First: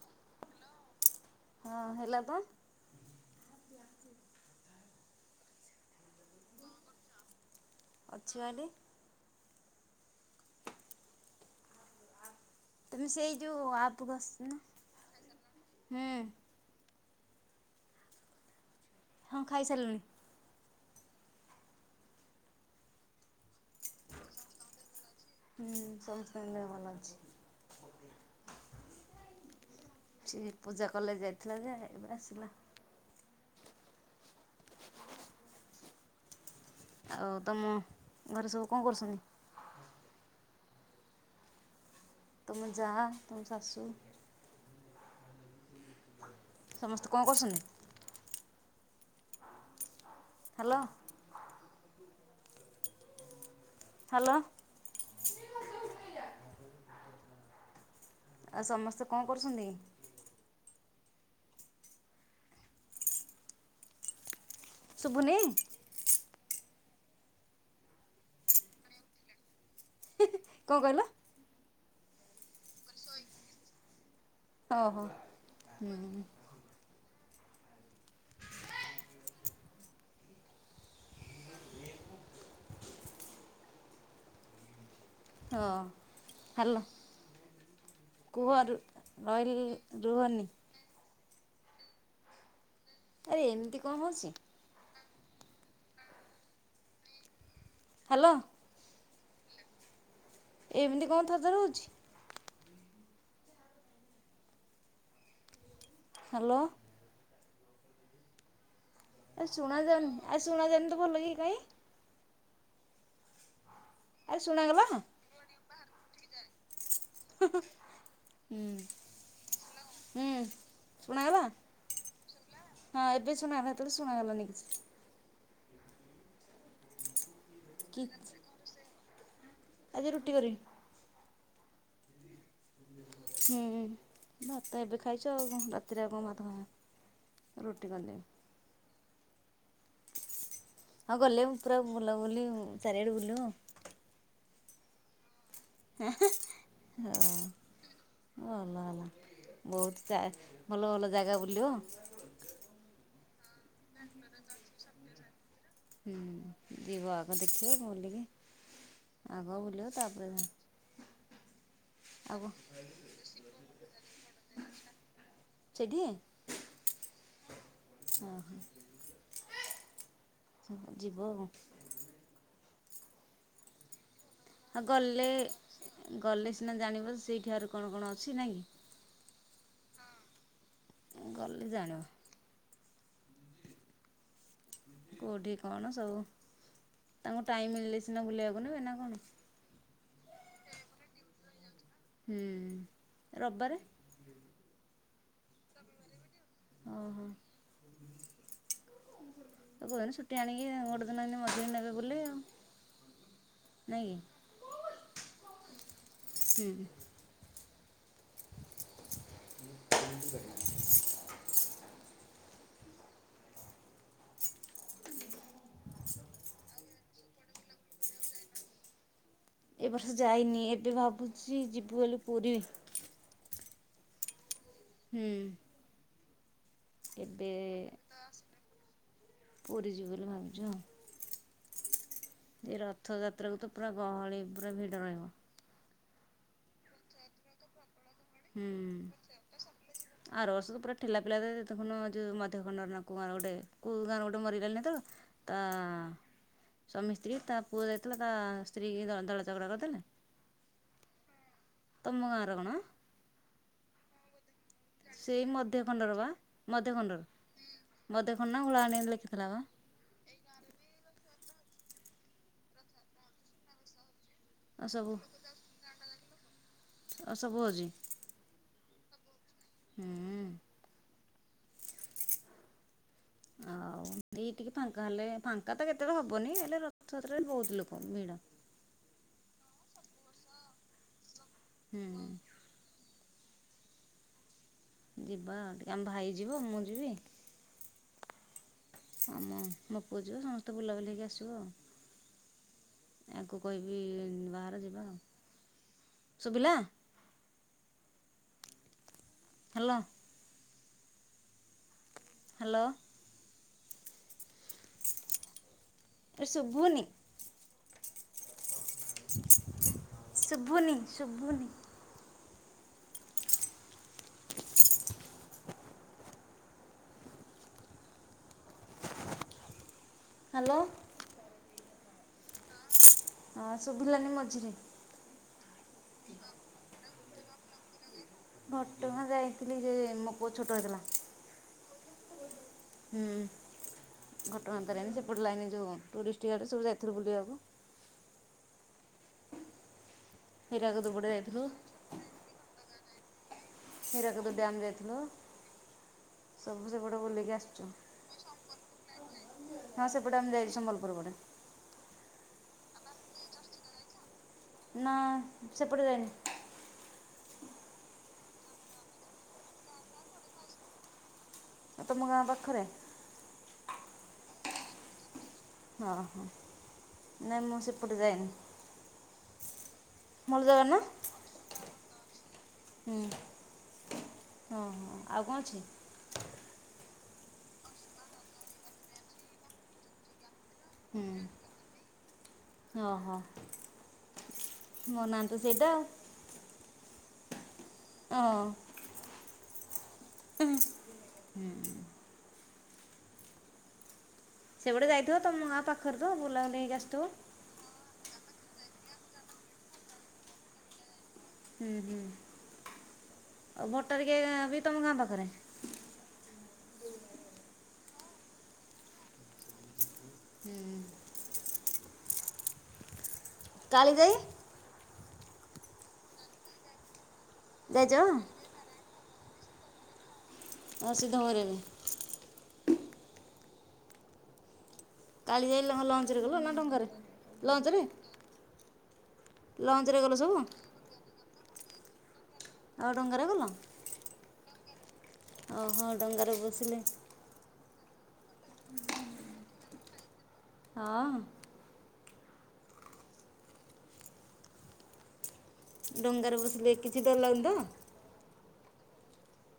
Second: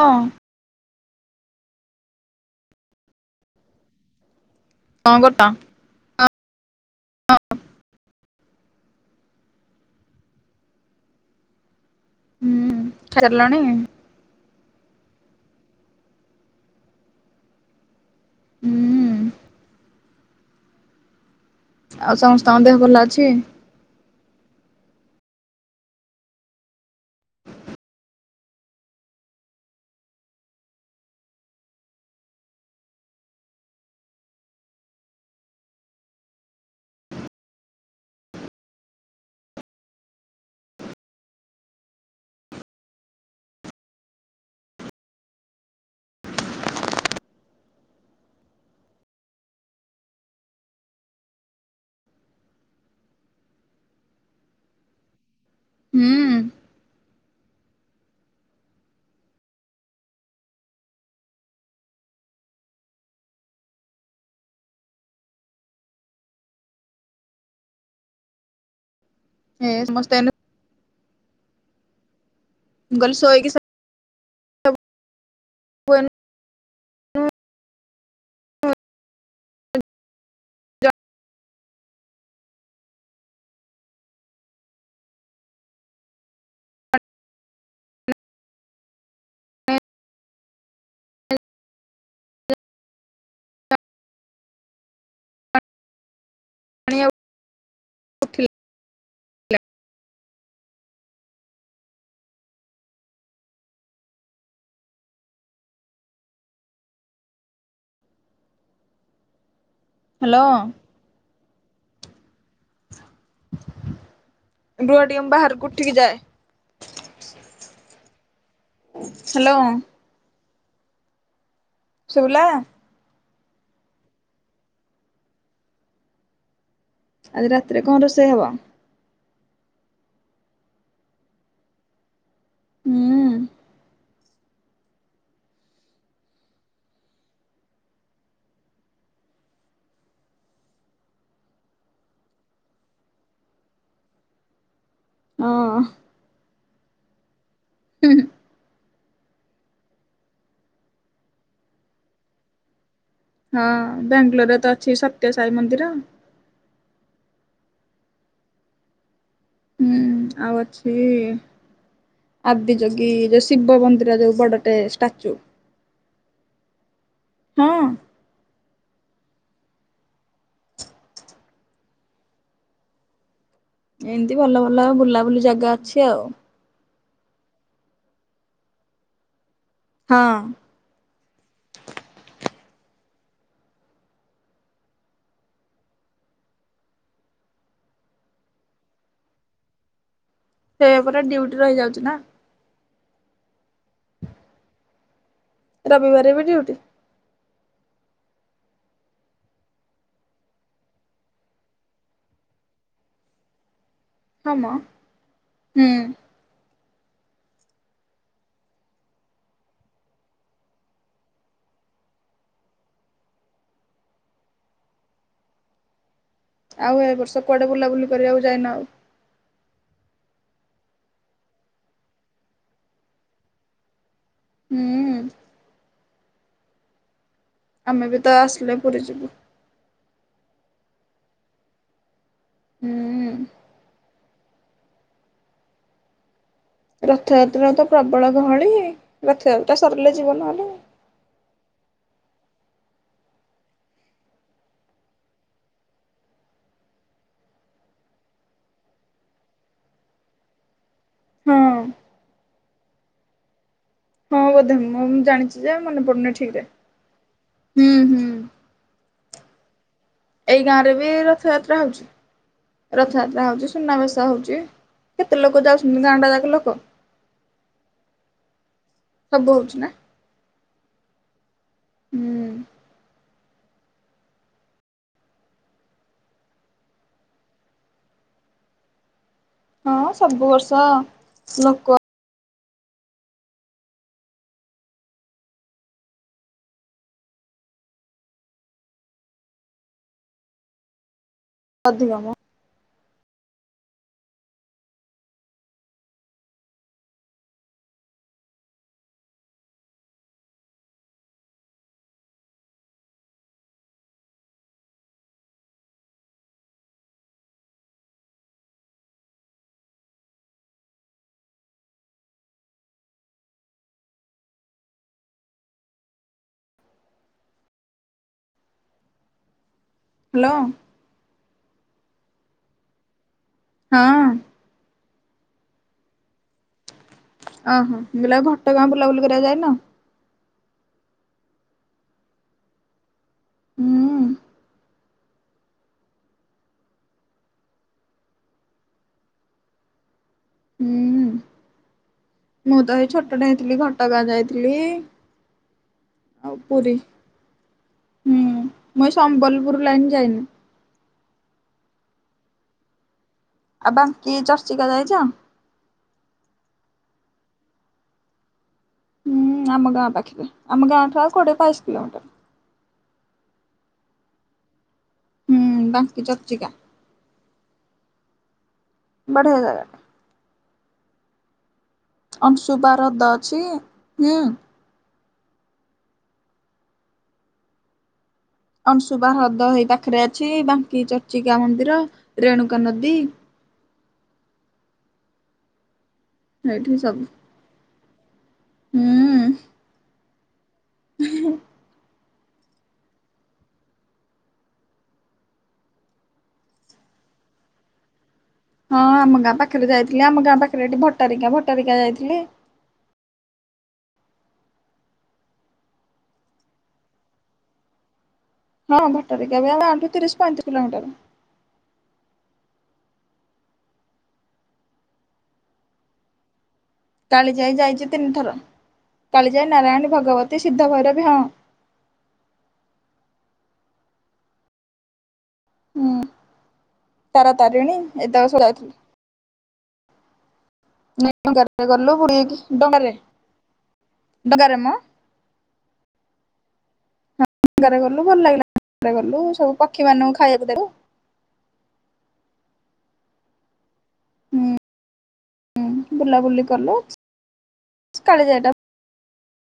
ହଁ। ହଁ ହେଲା ତ? କଣ କରୁଚ? [inaudible] [inaudible] ଅଛି ପା ଏଠି। ହୁଁ ତମେ ସେଇ ଖାଇସାରିଲଣି? ଯୋଉ ଆପକୁ ଆଶୁନ? ହୁଁ ହୁଁ ହ ଖାଇସାରିଲୁଣି। ଆଉ ସମସ୍ତଙ୍କ ଦେହ ଭଲ ଅଛି? [inaudible] ହ ସମସ୍ତଙ୍କ ଦେହ ଭଲ ଅଛି। ସେ ପୂଜା କଲେଜ୍ ଯାଇଥିଲା ଯେ, ଏବେ ଆସିଲା। ଆଉ ତମ ଘରେ ସବୁ କଣ କରୁଛନ୍ତି? ତୁମ ଯାଆ ତୁମ ଶାଶୁ? ସମସ୍ତେ କଣ କରୁଛନ୍ତି? ହ୍ୟାଲୋ? ହ୍ୟାଲୋ? ହୁଁ। ଆ ସମସ୍ତେ କଣ କରୁଛନ୍ତି? ଶୁଭୁନି? ହେଁ ସମସ୍ତେ ଏ କଣ କହିଲ? ମୁଁ କହିଲି ସୋଇକି ଓ ହୋ ହୁଁ। ହଁ ହ୍ୟାଲୋ? କୁହ ରୟଲ ରୁହନି। ଆରେ ଏମିତି କଣ ହଉଛି? ପାଣି ଆ। ହ୍ୟାଲୋ [unintelligible] ଏମିତି କଣ ଥର ଥର ହଉଚି? ହ୍ୟାଲୋ? ଆ ଶୁଣା ଯାଉନି ଏ ହ୍ୟାଲୋ ଶୁଣା ଯାଉନି ତ ଭଲ କି କାଇଁ? ଆରେ ଶୁଣାଗଲା ହା ରୁହ ଟିକେ ମୁଁ ବାହାରକୁ ଉଠିକି ଯାଏ। ହା ହୁଁ ହ୍ୟାଲୋ ହୁଁ ଶୁଣାଗଲା। ଶୁଭିଲା? ହଁ ଏବେ ଶୁନାଗଲା ହେତେବେଳେ ଶୁଣାଗଲାନି କିଛି। ଆଜି ରାତିରେ କି କଣ ରୋଷେଇ ହବ? ଆଜି ରୁଟି କରିବି। ହୁଁ ହୁଁ ଭାତ ଏବେ ଖାଇଛୁ ଆଉ ରାତିରେ ଆଉ କଣ ଭାତ ଖାଇବା। ରୁଟି କରିଦେବି। ଆଉ ଗଲେ ମୁଁ ପୁରା ବୁଲାବୁଲି ଉଁ ଚାରିଆଡ଼େ ବୁଲିବୁ। ହଁ। ଏହେଁ ହୁଁ ହ ଭଲ ହେଲା। ବୋହୁତ ଚା ଭଲ ଭଲ ଜାଗା ବୁଲିବ। [unintelligible] ହଁ ବ୍ୟାଙ୍ଗଲୋର ତ ଅଛି ଏ ସ ତ୍ୟ ସାଇ ମନ୍ଦି ହୁଁ ଯିବ ଆଗ ଦେଖିବ ବୁଲିକି ଆଗ ବୁଲିବ ତାପରେ ହୁଁ ଆଉ ଅଛି ଆଉ କଣ ଆଦି ଯୋଗୀ ଯୋଉ ଶିବ ମନ୍ଦିର ଯୋଉ ବଡ଼ ଟେ ଷ୍ଟାଚୁ। ସେଇଠି? ହଁ। ଅହ ହଁ ଯିବ ଆଉ। ଏଁତି ଭଲ ଭଲ ବୁଲାବୁଲି ଜାଗା ଅଛି ଆଉ। ନା ଜାଣିବ ସେଇଠି ଆହୁରି କଣ କଣ ଅଛି ନା କି? ହଁ। ଅଁ ଗଲେ ଜାଣିବ। କୋଉଠି କଣ ସବୁ? ତାଙ୍କୁ ଟାଇମ ମିଳିଲେ ସିନା ବୁଲେଇବାକୁ ନେବେ ନା କଣ? ଏବେ ପୁରା ଡ୍ୟୁଟି ରହିଯାଉଛି ନା। ହୁଁ ରବିବାରେ? ରବିିବାରେ ବି ଡଉଟି। ଓହ। ତ କୋଉଦିନ ଛୁଟି ଆଣିକି ଅଁ ଗୋଟେ ଦିନ ମଝିରେ ନେବେ ବୁଲେଇ ଆଉ। ନାଇଁ କି? ହଁମ ହୁଁ। ହୁଁ। [unintelligible] ଆଉ ଏ ବର୍ଷ କୁଆଡ଼େ ବୁଲାବୁଲି କରିବାକୁ ଯଇନ ଆଉ? ଏ ବର୍ଷ ଯାଇନି ଏବେ ଭାବୁଛି ଯିବୁ ବୋଲି ପୁରୀ। ହୁଁ। ଏବେ ଆମେ ବି ତ ଆସିଲେ ପୁରୀ ଯିବୁ। ପୁରୀ ଯିବୁ ବୋଲି ଭାବିଛୁ ଆଉ। ଏ ରଥ ହୁଁ। ଯାତ୍ରାକୁୁ ତ ପୁରା ଗହଳି ପୁରା ଭିଡ଼ ରହିବ। ରଥଯାତ୍ରାରେ ତ ପ୍ରବଳ ଗହଳି ହୁଁ ରଥଯାତ୍ରା ସରିଲେ ଜୀବ ଆର ବର୍ଷ ନହେଲେ। ତ ପୁରା ଠେଲା ପେଲା ରେ ଦେଖୁନ ଯୋଉ ମଧ୍ୟ ଖଣ୍ଡନ କୋଉ ଗାଁର ଗୋଟେ କଉ ଗାଁ ରୁ ଗୋଟେ ମରିଗଲେନି ହେତେବେଳୁ। ତା ସ୍ୱାମୀ ସ୍ତ୍ରୀ ତା ପୁଅ ଯାଇଥିଲା ତା ସ୍ତ୍ରୀ ଦଳା ଦଳା ଚକଟା କରିଦେଲେ। ହୁଁ। ତମ ଗାଁ ର କଣ? ହଁ ବୋଧେ ମ ମୁଁ ସେଇ ଜାଣିଛି ଯେ ମଧ୍ୟ ମନେ ଖଣ୍ଡର ବା ପଡୁନି ଠିକରେ। ମଧ୍ୟ ଖଣ୍ଡର ହୁଁ ହୁଁ। [unintelligible] ଲେଖିଥିଲା ବା। ଏଇ ଗାଁରେ ବି ରଥଯାତ୍ରା ହଉଛି, ରଥଯାତ୍ରା ହଉଛି ସୁନାବେସ ହଉଛି। ଚି ଏ ଆଉ ସବୁ କେତେ ଲୋକ ଯାଉଛନ୍ତି, ଗାଁ ଟା ଯାକ ଲୋକ। ଆଉ ସବୁ ହଉଛି ସବୁ ହୋଉଚି ନା। ହୁଁ। ହୁଁ। ଆଉ ଏଇ ଟିକେ ଫାଙ୍କା ହେଲେ, ଫାଙ୍କା ତ କେତେବେଳେ ହବନି ହେଲେ ରଥଯାତ୍ରାରେ ବୋହୁତ ଲୋକୋ ଭିଡ। ହଁ ସବୁ ବର୍ଷ ଲୋ ହୁଁ ଯିବା ଟିକେ ଆମ ଭାଇ ଯିବ ମୁଁ ଯିବି। ଆମ ମୋ ପୁଅ ଯିବ ସମସ୍ତେ ବୁଲାବୁଲି ହେଇକି ଆସିବୁ ଆଉ। ଅଧିକ ମ। ୟାଙ୍କୁ କହିବି ବାହାର ଯିବା ଆଉ ଶୁବିଲା। ହାଲୋ। ହାଲୋ। ଏ ଶୁଭୁନି। ଶୁଭୁନି, ଶୁଭୁନି। Hello hello. ହଁ ଶୁଭିଲାନି ମଝିରେ। ଓ ହୋ ଗୁଲାପ। [unintelligible] ଘଟଙ୍ଗା ଯାଇଥିଲି ଯେ ମୋ ପୁଅ ଛୋଟ ହେଇଥିଲା। ହୁଁ ହୁଁ ଘଟଗାଁ ତାରିଣୀ ସେପଟ ଲାଇନି ଯୋଉ ଟୁରିଷ୍ଟ ଗାଡି ସବୁ ଯାଇଥିଲୁ ବୁଲିବାକୁ। ହିରାକୁଦ ହୁଁ ପଟେ ଯାଇଥିଲୁ। ମୁଁ ତ ହେଇ ଛୋଟେ ହେଇଥିଲି ଘଟଗାଁ ହୀରାକୁଦ ଯାଇଥିଲି। ଡ୍ୟାମ୍ ଯାଇଥିଲୁ ଆଉ ସବୁ ପୁରି ସେପଟେ ବୁଲିକି ଆସିଛୁ। ହୁଁ ମୁଁ ଏଇ ସମ୍ବଲପୁର ହଁ ଲାଇନି ସେପଟେ ଯାଇନି। ଆମେ [unintelligible] ଆଉ ବାଙ୍କି ଚର୍ଚ୍ଚିକା ନା ଯାଇଚ? ସେପଟେ ଯାଇନି। ହୁଁ ଆମ ଗାଁ ପାଖେରେ। ଆମ ଗାଁଠୁ ଆଉ କୋଡିଏ ବାଇଶ ଏ କିଲୋମିଟର ତମ ଗାଁ ପାଖରେ। ହୁଁ ହଁ ବାଙ୍କି ହଁ ଚର୍ଚିକା ନାଇଁ ମୁଁ ସେପଟେ ଯାଇନି। ବଢିଆ ଜାଗା। ଭଲ ଜାଗା ନା? ଅଂଶୁପା ହୁଁ ହ୍ରଦ ଅଛି ହୁଁ। ହଁ ହଁ, ଆଉ କଣ ଅଛି? ଅଂଶୁପା ହ୍ରଦ ହେଇ ପାଖରେ ଅଛି। ବାଙ୍କି ହୁଁ ଚର୍ଚିକା ମନ୍ଦିର ରେଣୁ ଓହୋ ମୋ ନାଁ ତ ସେଇଟା। ଏଇଠି ସବୁ। ଅଂ। ଉଁ। ହୁମ ହୁଁ [unintelligible] ସେପଟେ ଯାଇଥିବ ତମ ଗାଁ ପାଖରେ ତ ବୁଲାବୁଲି ହେଇକି ଆସିଥିବ। ହଁ ଆମ ଗାଁ ପାଖରେ ଯାଇଥିଲି। ଆମ ଗାଁ ପାଖରେ ଏଠି ଭଟାରିକା ଭ ହୁଁ ହୁଁ ଆଉ ଭଟରିକା ଏ ବି ତମ ଗାଁ ପାଖରେ? ହଁ ଭଟରିକା ବି ଆମ ଗାଁଠୁ ତିରିଶ ପଇଁତିରିଶ କିଲୋମିଟର। କାଳିଜାଇ କାଳିଜାଇ ଯାଇଚି ଯାଇଛ ତିନି ଥର, କାଳିଜାଇ, ନାରାୟଣୀ, ଭଗବତୀ, ସିଦ୍ଧ ଆଉ ଭୈରବି ହଁ। [unintelligible] କାଳିଜାଇ ଲ ହ ହୁଁ ଲଞ୍ଚରେ ଗଲ ନା ଡଳଙ୍ଗାରେ? ତାରା ତାରିଣୀ ଲଞ୍ଚରେ ଏତକ ସବୁ ଯାଇଥିଲି ଲଞ୍ଚରେ ଗଲ ସବୁ? ନାଇଁ ଡଙ୍ଗାରେ ଗଲୁ ବୁଲିକି ଆଉ ଡଙ୍ଗାରେ, ଗଲ ଡଙ୍ଗାରେ ମ ଓହୋ ଡଙ୍ଗାରେ ବସିଲେ। ଡଙ୍ଗାରେ ଗଲୁ ଭଲ ଲାଗିଲା [unintelligible] ସବୁ ପକ୍ଷୀ ମାନଙ୍କୁ ଖାଇବାକୁ ଦେଲୁ। ହଁ। ହୁଁ। ଡଙ୍ଗାରେ ବୁଲାବୁଲି ବସିଲେ କଲୁ କିଛି ଡର ଲାଗୁନି ତ? କାଳିଜାଇ ଟା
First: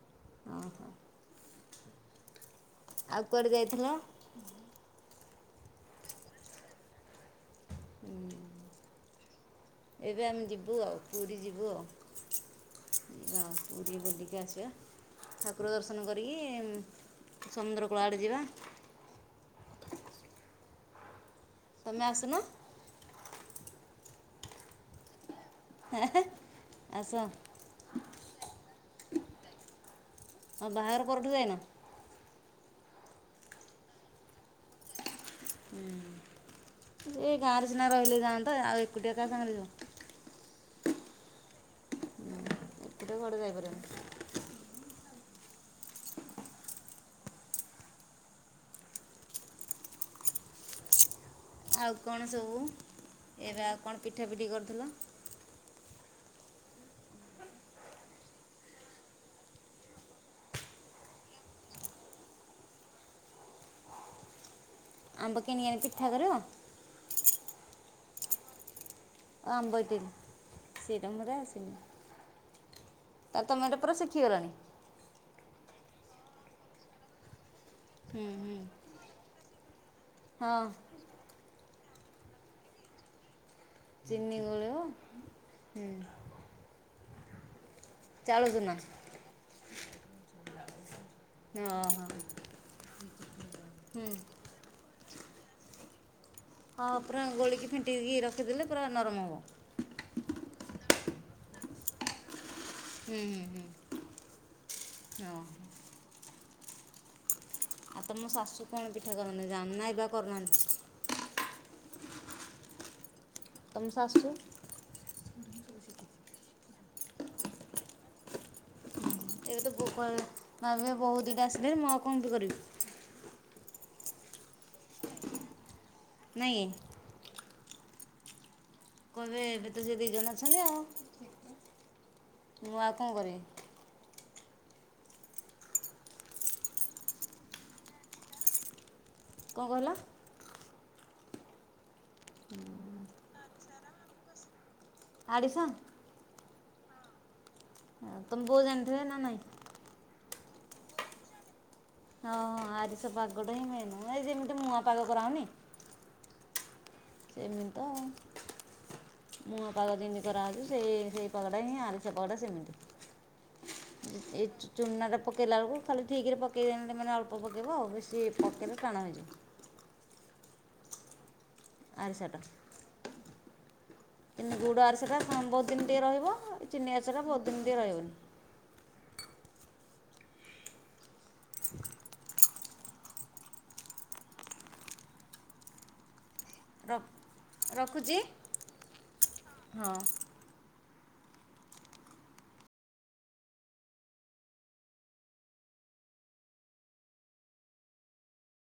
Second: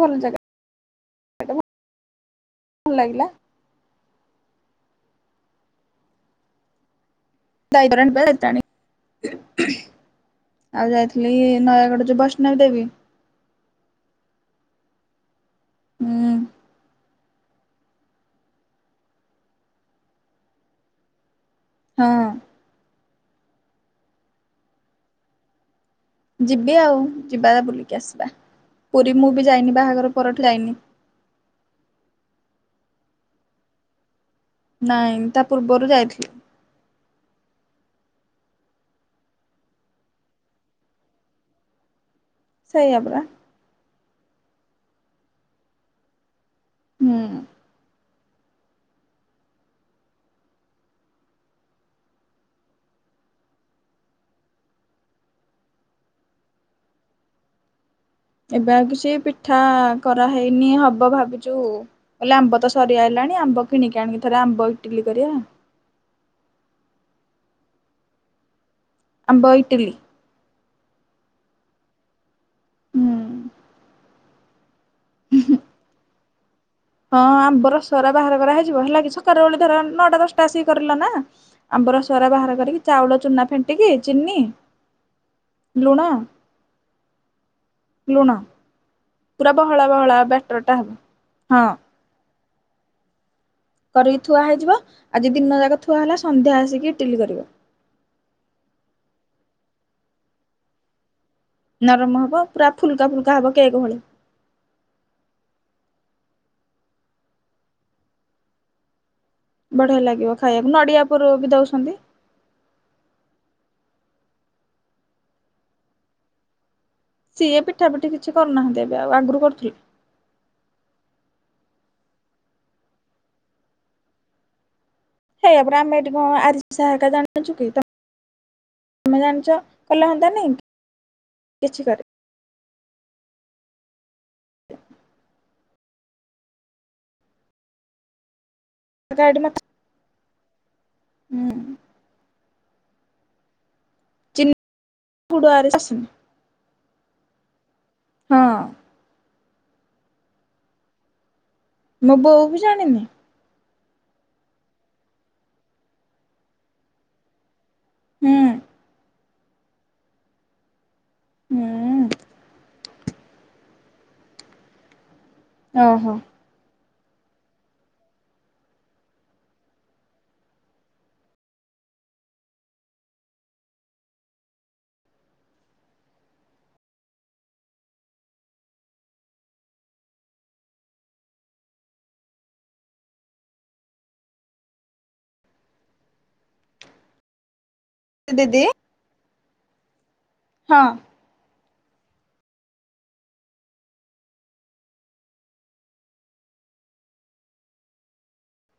ଭଲ ଜାଗା ହେଟାମ ଆଉ କୁଆଡେ ଯାଇଥିଲ? ବାଇଗଲାନିପା ଟାଣି। ଏବେ ଆମେ ଯିବୁ ଆଉ ଆଉ ଯାଇଥିଲି ନୟାଗଡ ଯଉ ବୈଷ୍ଣଵୀ ଦେବୀ। ଅ ପୁରୀ ବୁଲିକି ଆସିବା ଠାକୁର ଦର୍ଶନ ହୁଁ କରିକି ସମୁଦ୍ର କୂଳ ଆଡେ ଯିବା। ତମେ ହଁ ଅସୁନ? ଯିବି ଆଉ ଆସ ଯିବା ବୁଲିକି ଆସିବା ପୁରୀ ମୁଁ ବି ଯାଇନି ବାହାଘର ପରଠୁ ହଁ ଯାଇନି ବାହାଘର ପରଠୁ ଯାଇନ? ନାଇଁ ତା ପୂର୍ବରୁ ଯାଇଥିଲି। ସେ ଗାଁରେ ସିନା ରହିଲେ ଯାଆନ୍ତ ଆଉ ଏକୁଟିଆ କା ସାଙ୍ଗରେ ଯିବ। ସେଇଆ ସେଟା ପରା କୁଆଡେ ଯାଇ ପାରିବନି। ହୁଁ। ଆଉ କଣ ସବୁ ଏବେ ଆଉ କଣ ପିଠାପିଠି କରୁଥିଲ? ଏବେ ଆଉ କିଛି ପିଠା କରାହେଇନି ହବ ଭାବୁଛୁ। କହିଲେ ଆମ୍ବ ତ ସରିଆ ଆଇଲାଣି ଆମ୍ବ କିଣିକି ଆଣିକି ଥରେ ଆମ୍ବ ଇଟିଲି କରିବା ଅମ୍ବ କିଣିଆଣି ପିଠା କରିବ? ଆମ୍ବ ଇଟିଲି ଆମ୍ବଡିନ୍ ସେଠା ମୋତେ ଆସେନି? ହୁଁ ଆ ତମର ପୁରା ଶିଖିଗଲଣି। ଉହୁ। ହଁ ଆମ୍ବର ସରା ହୁଁ ବାହାର କରା ହୁଁ ହେଇଯିବ ହେଲା କିି ସକାଳ ବେଳେ ଧର ନଅଟା ଦଶଟା ହଁ ଆସିକି କରିଲ ନା। ଆମ୍ବର ସାରା ବାହାର କରିକି ଚାଉଳ ଚୁନା ଫେଣ୍ଟ୍ ଣ୍ଟିକି ଚିନି, ଲୁଣ ଲୁଣ ଚାଉଳ ଚୂନା। ପୁରା ବହଳା ବହଳା ବେଟରଟା ହବ। ହଁ ହଁ। କରିକି ଥୁଆ ହେଇଯିବ ଆଜି ଦିନ ଯାକ ଥୁଆ ହେଲା ସନ୍ଧ୍ୟା ହଁ ଆସିକି ଇଟିଲି ପୁରା କରିବ ଗୋଳିକି ଫେଣ୍ଟିକି ରଖିଦେଲେ ପୁରା ନରମ ହବ। ନରମ ହବ। ପୁରା ଫୁଲକା ଫୁଲକା ହବ ହୁଁ କେକ୍ ଭଳି ହୁଁ ହୁଁ ହଁ। ଆଉ ତମ ଶାଶୁ କଣ ପିଠା କରନ୍ତି ଜାଣନା ଏବା କରୁନାହାନ୍ତି? ଉପରକୁ ଦଉଛନ୍ତି। ତମ ଶାଶୁ? [inaudible] ସିଏ ପିଠା ପିଠି କିଛି କରୁନାହାନ୍ତି। ଏବେ ଆଉ ଆଗରୁ ଏବେ ତ କରୁଥିଲେ ଭୋକ ହେଲା ଆମେ ବହୁ ଦିଇଟା ଆସିଲେ ମୁଁ ଆଉ କଉଟି କରିବି? ହେଇଆାପରା ଆମେ ଏଠି କଣ ନାଇଁ ଆରିସା କି କା ଜାଣିଛୁ କି ତ କହିବେ ଏବେ ତ ସେ କଲେ ଦି ଜଣ ହନ୍ତାନି ଅଛନ୍ତି ଆଉ ମୁଁ କିଛି କରି ଆଉ କଣ କରିବି? [inaudible] କଣ କହିଲ? ହୁଁ ପୋଡ଼ ଆଡ଼ିସା ଆରିସା ଆସେନି। ଆଉ ତମ ବହୁ ଜାଣି ହଁ ଥିବେ ନା ନାଇଁ? ମୋ ହଁଁ ବୋଉ ବି ଜାଣିନି ଆରିଷ ପାଗଟା ହିଁ ମେନ ହଁ ଏଇ ଯେମିତି ମୁୂଆଁ ପାଗ କରାହଉନି? ସେମିତ୍ ହୁଁ। ମୁୂଆଁ ପାଗ ଯେମିତି କରାହଉଛି ସେ ସେଇ ପଗଟା ହିଁ ଆରିସା ହୁଁ ପାଗଡ଼ା ସେମିତି। ଏଇ ଚୁନା ଟା ପକେଇଲା ବେଳକୁ ଖାଲି ଓହୋ ଠିକ ରେ କେଇ ଯେମିତି ମାନେ ଅଳ୍ପ ପକେଇବ ଆଉ ବେଶୀ ପକେଇଲେ ଟାଣ ହୋଇଯିବ। ଆରିସାଟା ଗୁଡ଼ ଆରିସାଟା ବହୁତ ଦିନ୍ ଟିକେ ରହିବ ଚିନି ଆରିସାଟା ବହୁତ ଦିନ୍ ଟିକେଏ ରହିବନି। ର ରଖୁଛି ଦିଦି ହଁ। ହଁ